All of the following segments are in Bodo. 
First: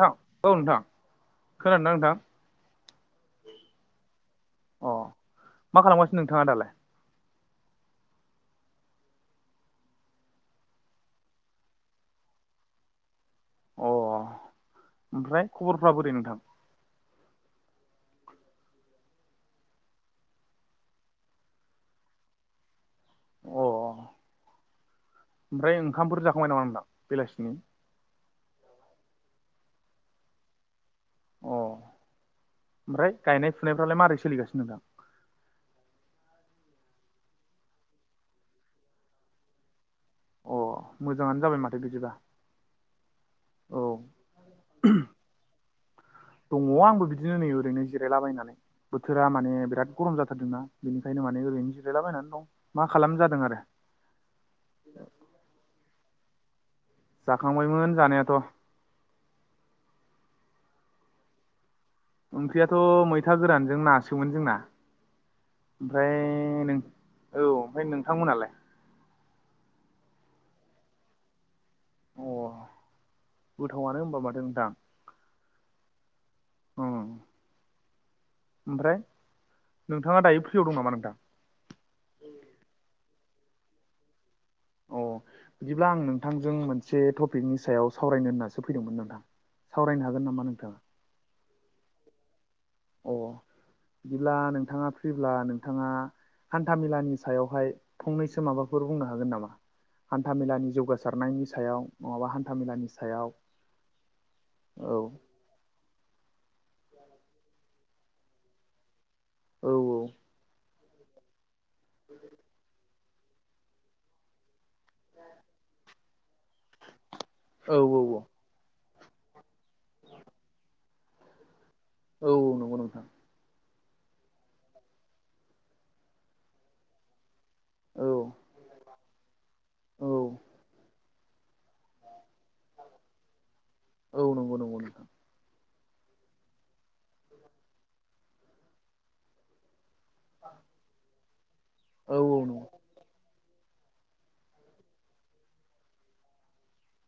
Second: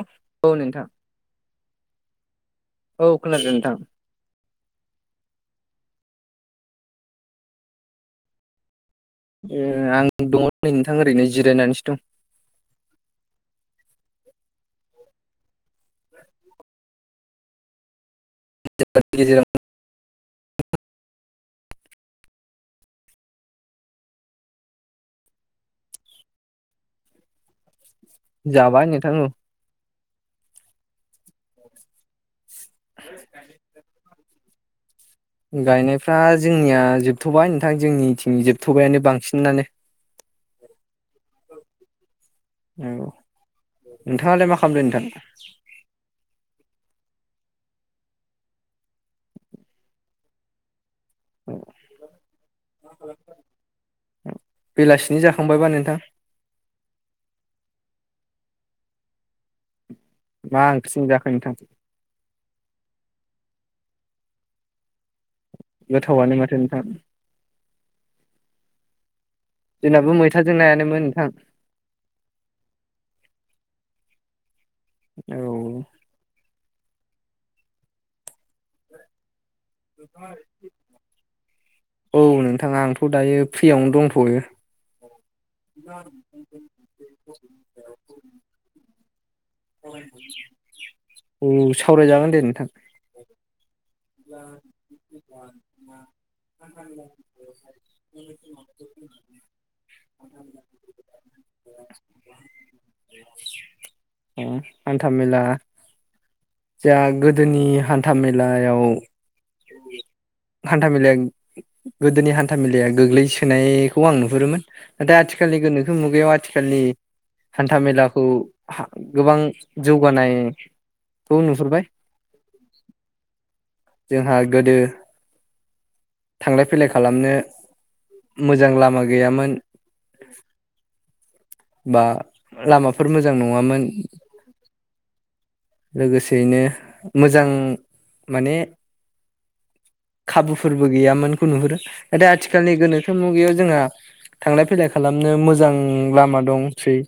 नोंथां औ नोंथां खोनादोंदा नोंथां? औ खोनादों नोंथां अ मा खालामगासिनो नोंथाङा दालाय? ए आं दङ नै नोंथां ओरैनो जिरायनानैसो दं अ ओमफ्राय खबरफ्रा बोरै नोंथां? [unintelligible] अ ओमफ्राय ओंखामफोरुर जाखांबाय नामा नोंना बेलासिनि? जाबाय नोंथां उ अ ओमफ्राय गायनाय फुनायफ्रालाय माबारै सोलिगासिनो नोंथां? गायनायफ्रा जोंनिया जोबथ'बाय नोंथां जोंनिथिं जोबथ'बायानो बांसिनानो। अ मोजाङानो जाबाय माथो बिदिबा औ औ नोंथाङालाय मा खालामदों नोंथां? दङ आंबो बिदिनो नै ओरैनो जिरायलाबायनानै। बोथोरा माने बिराद गरम जाथारदोंना बेनिखायनो माने ओरैनो जिरायलाबायनानै दं मा खालामनो जादों आरो बेलासिनि जाखांबायबा नोंथां? जाखांबायमोन जानायाथ' मा ओंख्रि मोनजाखो नोंथां? ओंख्रियाथ' मैथा गोरानजों नासोमोन जोंना। ओमफ्राय गोथावानो माथो नों नोंथां औ ओमफ्राय नोंथांमोनालाय? जोंनाबो मैथाजों नायानो नोंथां। अ गोथावानो होनबा माथो नोंथां औ ओं ओमफ्राय नोंथाङा दायो फ्रियाव दं नामा नोंथां? औ नोंथांङा आंथ' दायो फ्रियावनो दंथ'यो अ बिदिब्ला आं नोंथांजों मोनसे टपिकनि सायाव सावरायनो होननासो फैदोंमोन नोंथां सावरायनो हागोन नामा नोंथाङा औ सावरायजागोन दे नोंथां अ बिदिब्ला नोंथांङा फ्रिब्ला नोंथांङा अ हान्थामेलानि सायावहाय फंनैसो माबाफोर बुंनो हागोन नामा? हान्थामेलानि जौगासारनायनि सायाव नंङाबा हान्थामेलानि सायाव आ औ हानथामे औ जोंहा गोदोनि हान्था मेलायाव औ हान्थामेलानि गोदोनि हान्था मेलाया गोग्लैसोनायखौ आं नुहुरोमोन। दा आथिखालनि गोनोखो मुगायाव आथिखालनि औ हान्था औ औ मेलाखौ हा गोबां जौगानायखौ नुहुरबाय औ नंगौ नोंथां जों हा गोदो थांलाय फैलाय खालामनो औ मोजां लामा गैयामोन औ बा लामाफोर मोजां नंङामोन औ नंगौ नंगौ नोंथां लोगोसेयैनो मोजां माने खाबुफोरबो गैयामोनखौ नुहुरो दा औ आथि औ नंगौ आथिखालनि गोनोखो मुगायाव जोंहा थांलाय फैलाय खालामनो मोजां लामा दंसै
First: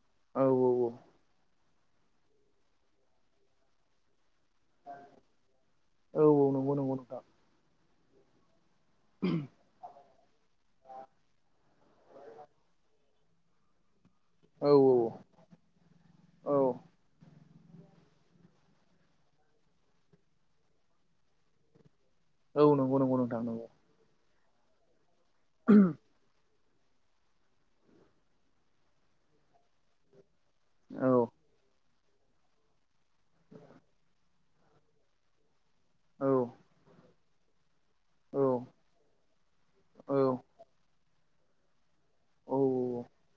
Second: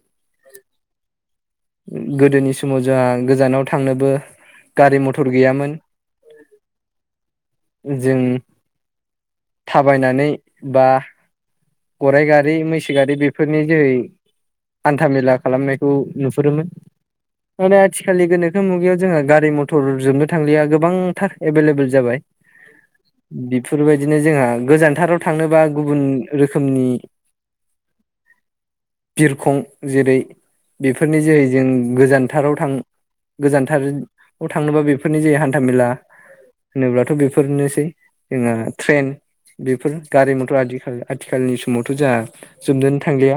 औ औ औ गोदोनि समाव जोंहा गोजानाव थांनोबो गारि मथर गैयामोन औ औ नंगौ नंगौ नोंथां जों उ थाबायनानै बा गराय गारि मैसो गारि बेफोरनि जोहै औ हान्थामेला खालामनायखौ औ नुहुरोमोन। माने आथिखालनि गोनोखो मुगायाव जोंहा गारि मथर जोबनो थांलिया गोबांथार एभेलेबल जाबाय औ नंगौ नंगौ नोंथां नंगौ बेफोरबायदिनो जोंहा गोजानथाराव थांनोबा गुबुन रोखोमनि बिरखं जेरै औ बेफोरनि जोहै जों गोजानथाराव थां गोजानथार [unintelligible] थांनोबा बेफोरनि जे हान्थामेला औ होनोब्लाथ' बेफोरनोसै औ जोंहा ट्रेन बेफोर औ गारि मथर आ-आदिखाल आथिखालनि सम समावथ' जोंहा औ जोबनो थांलिया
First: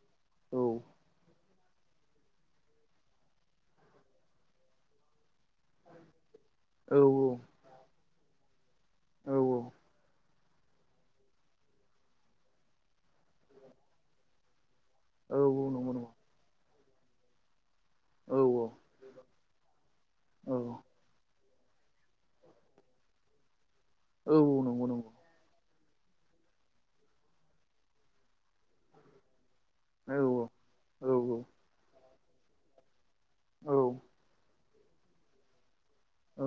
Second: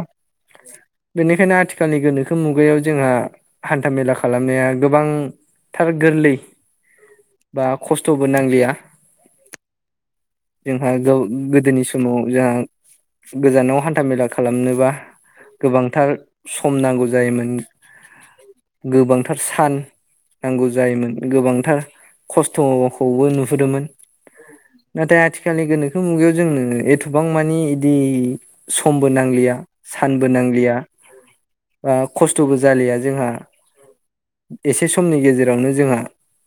औ बेनिखायनो आथिखाल आथिखालनि गोनोखो मुगायाव जोंहा हान्था मेला खालामनाया गोबां थार गोरलै बा खस्थ'बो नांलिया। औ औ जोंहा गाव गोदोनि समाव जाहा गोजानाव हान्था मेला खालामनोबा औ नंगौ नंगौ गोबांथार सम नांगौ जायोमोन। औ औ गोबांथार सान औ नांगौ जायोमोन गोबांथार खस्थ' खौबो नुहदोंमोन औ नंगौ नंगौ नाथाय आ थिखालनि गोनोखो मुगायाव जोंनो एथबां मानि इदि समबो नांलिया। औ सानबो नांलिया औ बा खस्थ'बो जालिया जोंहा। औ एसे समनि गेजेरावनो जोंहा औ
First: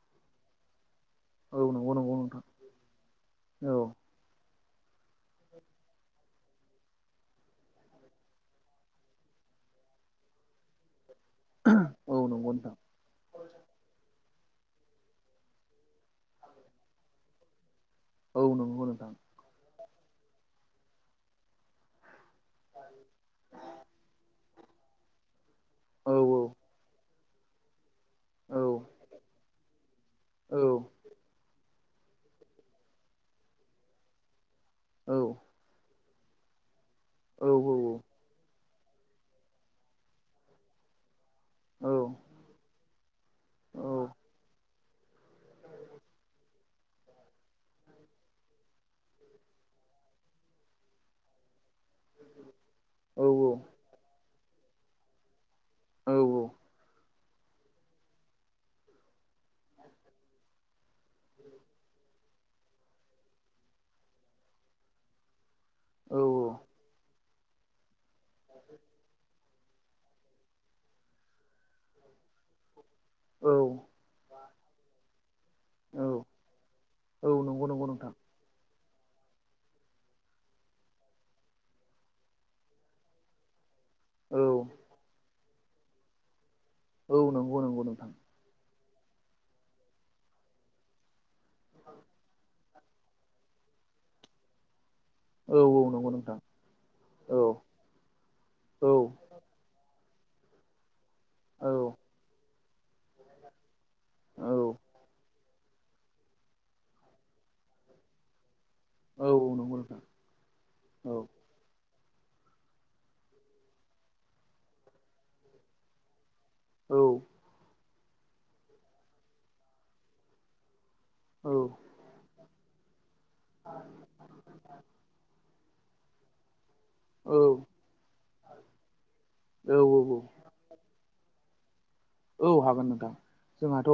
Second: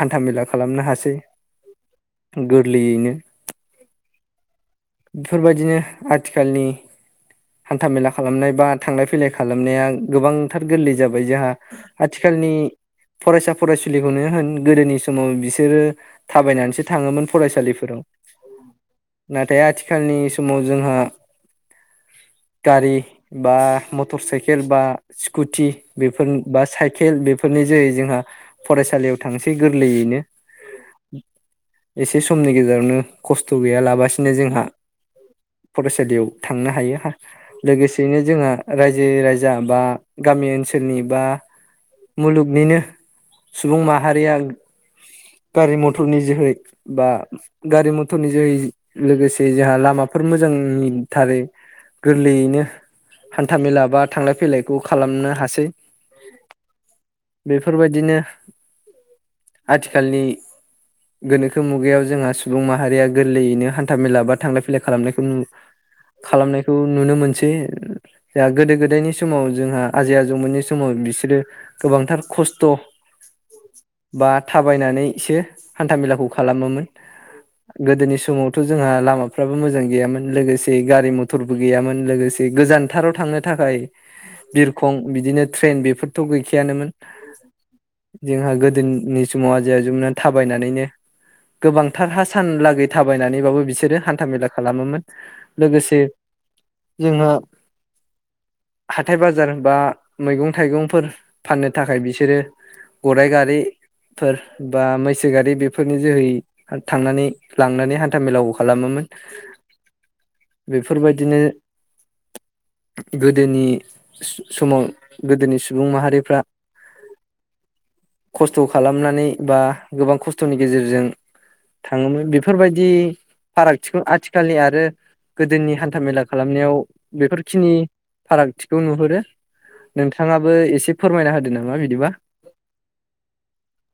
हान्थामेला खालामनो हासै नंगौ नंगौ नोंथां गोरलैयैनो। औ बेफोरबायदिनो आथिखालनि हान्थामेला खालामनाय बा थांलाय फैलाय खालामनाया गोबांथार गोरलै जाबाय जोहा औ आथिखालनि नंगौ नोंथां फरायसा फरायसुलिखौनो होन गोदोनि समाव बिसोरो थाबायनानैसो थाङोमोन फरायसालिफोराव। औ नंगौ नोंथां नाथाय आथिखालनि समाव जोंहा। गारि बा मटर साइकेल बा स्कुटि औ बेफोर बा साइकेल बेफोरनि जोहै जोंहा औ फरायसालियाव थांसै गो लैयैनो औ एसे समनि गेजेरावनो खस्थ' गैया लाबासिनो जोंहा औ फरायसालियाव थांनो हायो औ औ लोगोसेयैनो जोंहा रायजो राजा बा गामि ओनसोलनि बा मुलुगनिनो सुबुं माहारिया गारि मथरनि जोहै बा गारि मथरनि जोहै लोगोसे जोंहा लामाफोर मोजांनि थारै गोरलैयैनो हान्था मेला बा थांलाय फैलायखौ खालामनो हासै। औ औ बेफोरबायदिनो आथिखालनि गोनोखो मुगायाव जोंहा सुबुं माहारिया गोरलैयैनो हान्था मेला बा थांलायै खालामनायखौ नु खालामनाय खौ नुनो मोनसै जाहा गोदो गोदायनि समाव जोंहा आजै आजौमोननि समाव बिसोरो गोबांथार खस्थ' औ बा थाबायनानैसो हान्थामेलाखौ खालामोमोन नंगौ नंगौ नोंथां गोदोनि समाव थ' जोंहा लामाफ्राबो मोजां गैयामोन लोगोसे गारि मथरबो गैयामोन लोगोसे गोजानथाराव थांनो थाखाय औ बिरखं बिदिनो ट्रेन बेफोरथ' गैखायानोमोन। औ नोंगौ नोंगौ नोंथां। जोंहा गोदोनि समाव आजै आजौमोनहानो थाबायनानैनो गोबांथारहा सानलागै थाबायनानैबाबो बिसोरो हान्था मेला खालामोमोन। औ औ लोगोसे नंगौ नोंथां जोंहा औ औ हाथाय बा जार बा मैगं थाइगंफोर फाननो औ थाखाय बिसोरो गराय गारि फोर औ बा मैसो गारि बे फोरनि जोहै थांनानै लांनानै हान्था मेेलाखौ खालामोमोन। औ औ नंगौ नोंथां। औ बेफोरबायदिनो गोदोनि समाव गोदोनि सुबुं माहारिफ्रा औ। खस्थ' खालामनानै बा गोबां खस्थ'नि गेजेरजों औ। थाङोमोन बेफोरबायदि फारागथिखौ आथिखालनि आरो गोदोनि हान्था मेला खालामनायाव बेफोरखिनि फारागथिखौ नुहुरो औ नोंथाङा बो एसे फोरमायना होदो नामा बिदिबा? औ हागोन नोंथां जोंहाथ'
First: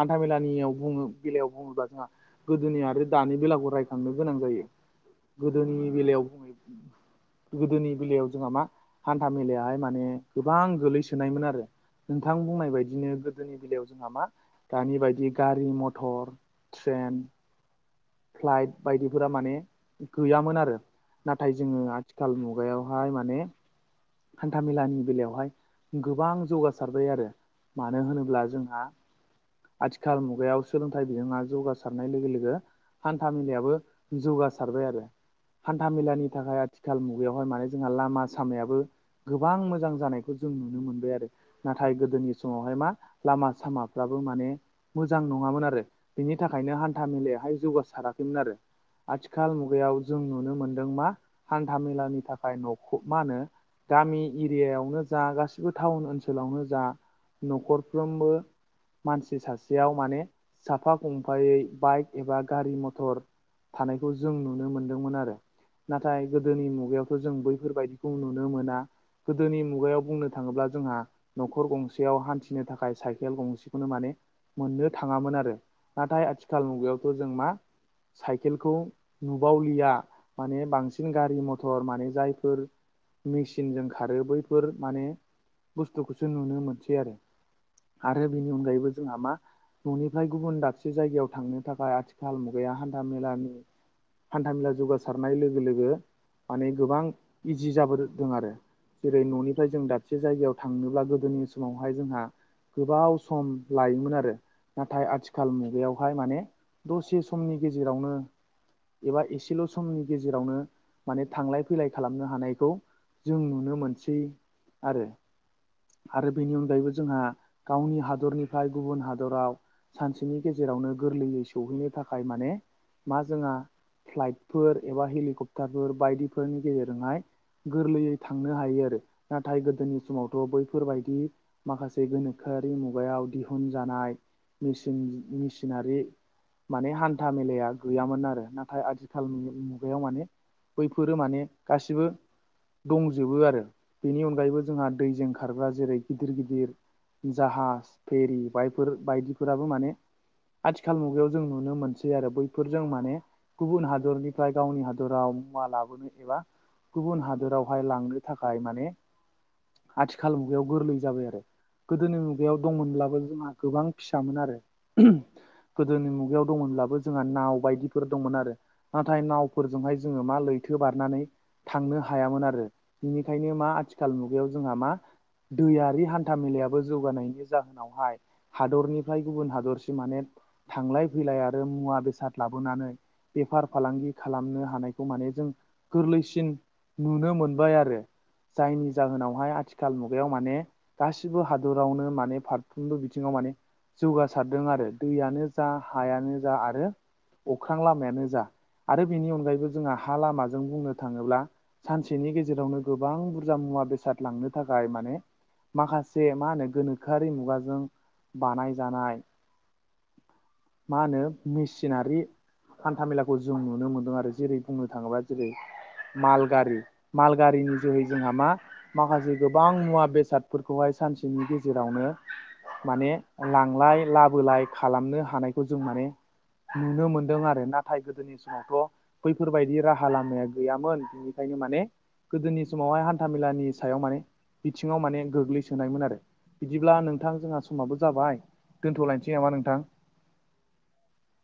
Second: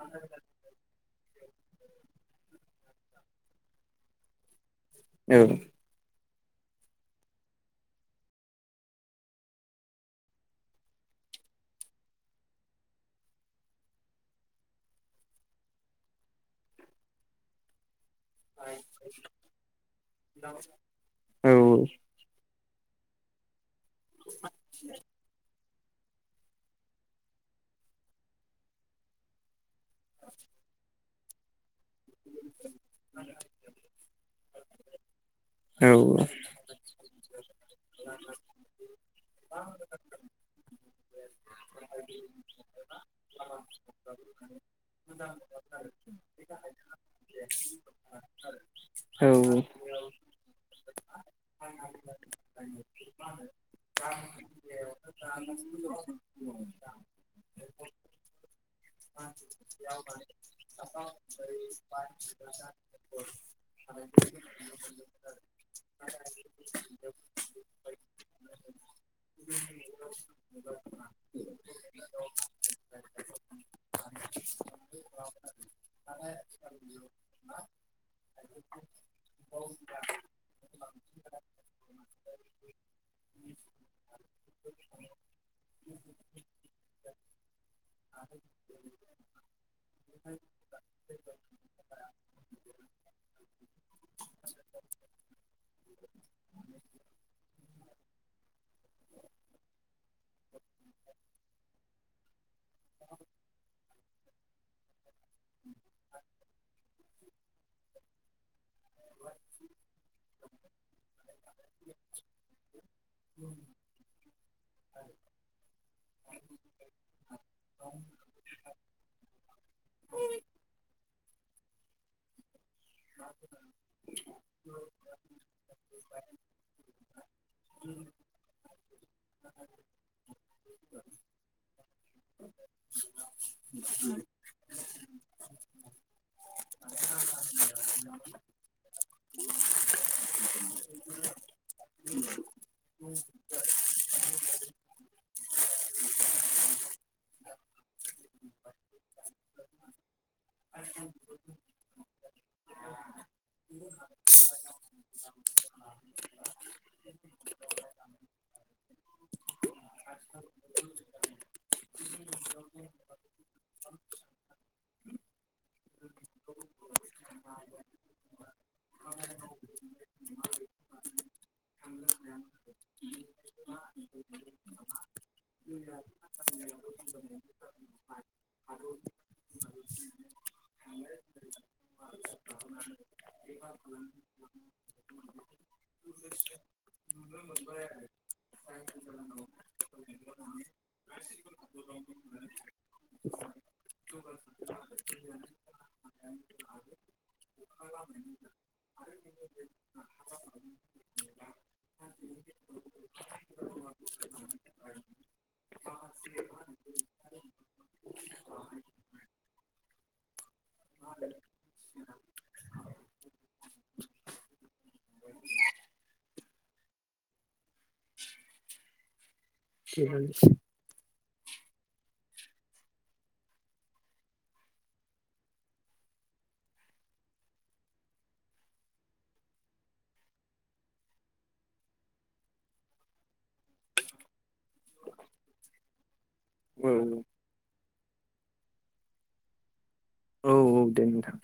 हान्थामेलानियाव बुङो बेलायाव बुङोब्ला जोंहा गोदोनि आरो दानि बेलाखौ रायखांनो गोनां जायो। औ गोदोनि बेलायाव गोदोनि बेलायाव जोंहा मा हान्था मेलायाहाय माने गोबां गोलैसोनायमोन आरो नोंथां बुंनाय बायदिनो गोदोनि बेलायाव जोंहा मा दानि बायदि गारि-मथर ट्रेन फ्लाइट बायदिफोरा माने गैयामोन आरो। औ नाथाय जोङो आथिखाल मुगायावहाय माने हान्थामेलानि बेलायावहाय गोबां जौगासारबाय आरो मानो होनोब्ला जोंहा आथिखाल मुगायाव सोलोंथाइ बिजोंङा जौगासारनाय लोगो लोगो हान्था मेेलायाबो जौगासारबाय आरो। हान्था औ मेलानि थाखाय आथिखाल मुगायावहाय माने जोंहा लामा सामायाबो गोबां मोजां जानायखौ जों नुनो मोनबाय आरो नाथाय गोदोनि समावहाय मा लामा सामाफ्राबो माने मोजां नङामोन आरो बेनि थाखायनो हान्था मेलायावाहाय जौगासार खैमोन आरो औ आथिखाल मुगायाव जों नुनो मोनदों मा हान्था मेलानि थाखाय न'खौ मा होनो गामि एरियायावनो जा गासिबो टाउन ओनसोलावनो जा न'खरफ्रोमबो मानसि सासेयाव माने साफा खंफायै बाइक एबा गारि म'थर थानायखौ जों नुनो मोनदोंमोन आरो। नाथाय गोदोनि मुगायावथ' जों बैफोरबायदिखौ नुनो मोना। गोदोनि मुगायाव बुंनो थांङोब्ला जोंहा न'खर गंसेयाव हान्थिनो थाखाय साइकेल गंसेखौनो माने मोननो थांङामोन आरो। नाथाय आथिखाल मुगायावथ' जों मा साइकेलखौ नुबावलिया। माने बांसिन गारि मथर माने जायफोर मेचिनजों खारो बैफोर माने बुस्थुखौसो नुनो मोनसै आरो। आरो बेनि अनगायैबो जोंहा मा न'निफ्राय गुबुन दाबसे जायगायाव थांनो थाखाय आथिखाल मुगाया हान्था मेलानि हान्थामेला जौगासारनाय लोगो लोगो माने गोबां इजि जाबोदों आरो‌ जेरै न'निफ्राय जों दाबसे जायगायाव थांनोब्ला गोदोनि समावहाय जोंहा गोबाव सम लायोमोन आरो नाथाय आथिखाल मुगायावहाय माने दसे समनि गेजेरावनो एबा एसेल' समनि गेजेराव जेरावनो माने थांलाय फैलाय खालामनो हानायखौ जों नुनो मोनसै आरो आरो बेनि अनगायैबो जोंहा गावनि हादरनिफ्राय गुबुन हादराव सानसेनि गेजेरावनो गोरलैयै सौहैनो थाखाय माने मा जोंहा फ्लाइटफोर एबा हेलिकप्टारफोर बायदिफोरनि गेजेरजोंहाय गोरलैयै थांनो हायो आरो नाथाय गोदोनि समाव बैफोरबायदि माखासे गोनोखोआरि मुगायाव दिहुनजानाय मेसिन मेसिननारि माने हान्था मेलाया गैयामोन आरो नाथाय आथिखाल मुगायाव माने बैफोरो माने गासिबो दंजोबो आरो बेनि अनगायैबो जोंहा दैजों खारग्रा जेरै गिदिर गिदिर जाहाज फेरि बायफोर बायदिफोराबो माने आथिखाल मुगायाव जों नुनो मोनसै आरो बैफोरजों माने गुबुन हादरनिफ्राय गावनि हादराव मुवा लाबोनो एबा गुबुन हादोरावहाय लांनो थाखाय माने आथिखाल मुगायाव गोरलै जाबाय आरो। गोदोनि मुगायाव दंमोनब्लाबो जोंहा गोबां फिसामोन आरो ओहोम। गोदोनि मुगायाव दंमोनब्लाबो जोंहा नाव बायदिफोर दंमोन आरो। नाथाय नावफोरजोंहाय जोंङो मा लैथो बारनानै थांनो हायामोन आरो। बिनिखायनो मा आथिखाल मुग बेयाव जोंहा मा दैयारि हान्था मेलायाबो जौगानायनि जाहोनावहाय हादरनिफ्राय गुबुन हादरसि माने थांलाय फैलाय आरो मुवा बेसाद लाबोनानै बेफार फालांगि खालामनो हानायखौ माने जों गोरलैसिन नुनो मोनबाय आरो। जायनि जाहोनावहाय आथिखाल मुगायाव माने गासिबो हादरावनो माने फारफ्रोमबो बिथिङाव माने जौगासारदों आरो दैयानो जा हायानो जा आरो अख्रां लामायानो जा। आरो बेनि अनगायैबो जोंहा हा लामाजों बुंनो थांङोब्ला सानसेनि गेजेरावनो गोबां बुरजा मुवा बेसाद लांनो थाखाय माने माखासे मा होनो गोनोखोआरि मुगाजों बानायजानाय [inaudible] मा होनो मेसिनारि हान्थामेलाखौ जों नुनो मोनदों आरो। जेरै बुंनो थाङोब्ला जेरै मालगारि माल गारिनि जोहै जोंहा मा माखासे गोबां मुवा बेसादफोर खौहाय सानसेनि गेजेरावनो माने लांलाय लाबोलाय खालामनो हानायखौ जों माने नुनो मोनदों आरो नाथाय गोदोनि समावथ' बैफोरबायदि राहा लामाया गैयामोन। बिनिखायनो माने गोदोनि समावहाय हान्थामेलानि सायाव माने बिथिङाव माने गोग्लैसोनायमोन आरो। औ बिदिब्ला नोंथां जोंहा स समाबो जाबाय दोन्थ'लायनोसै नामा नोंथां? औ औ दे नोंथां।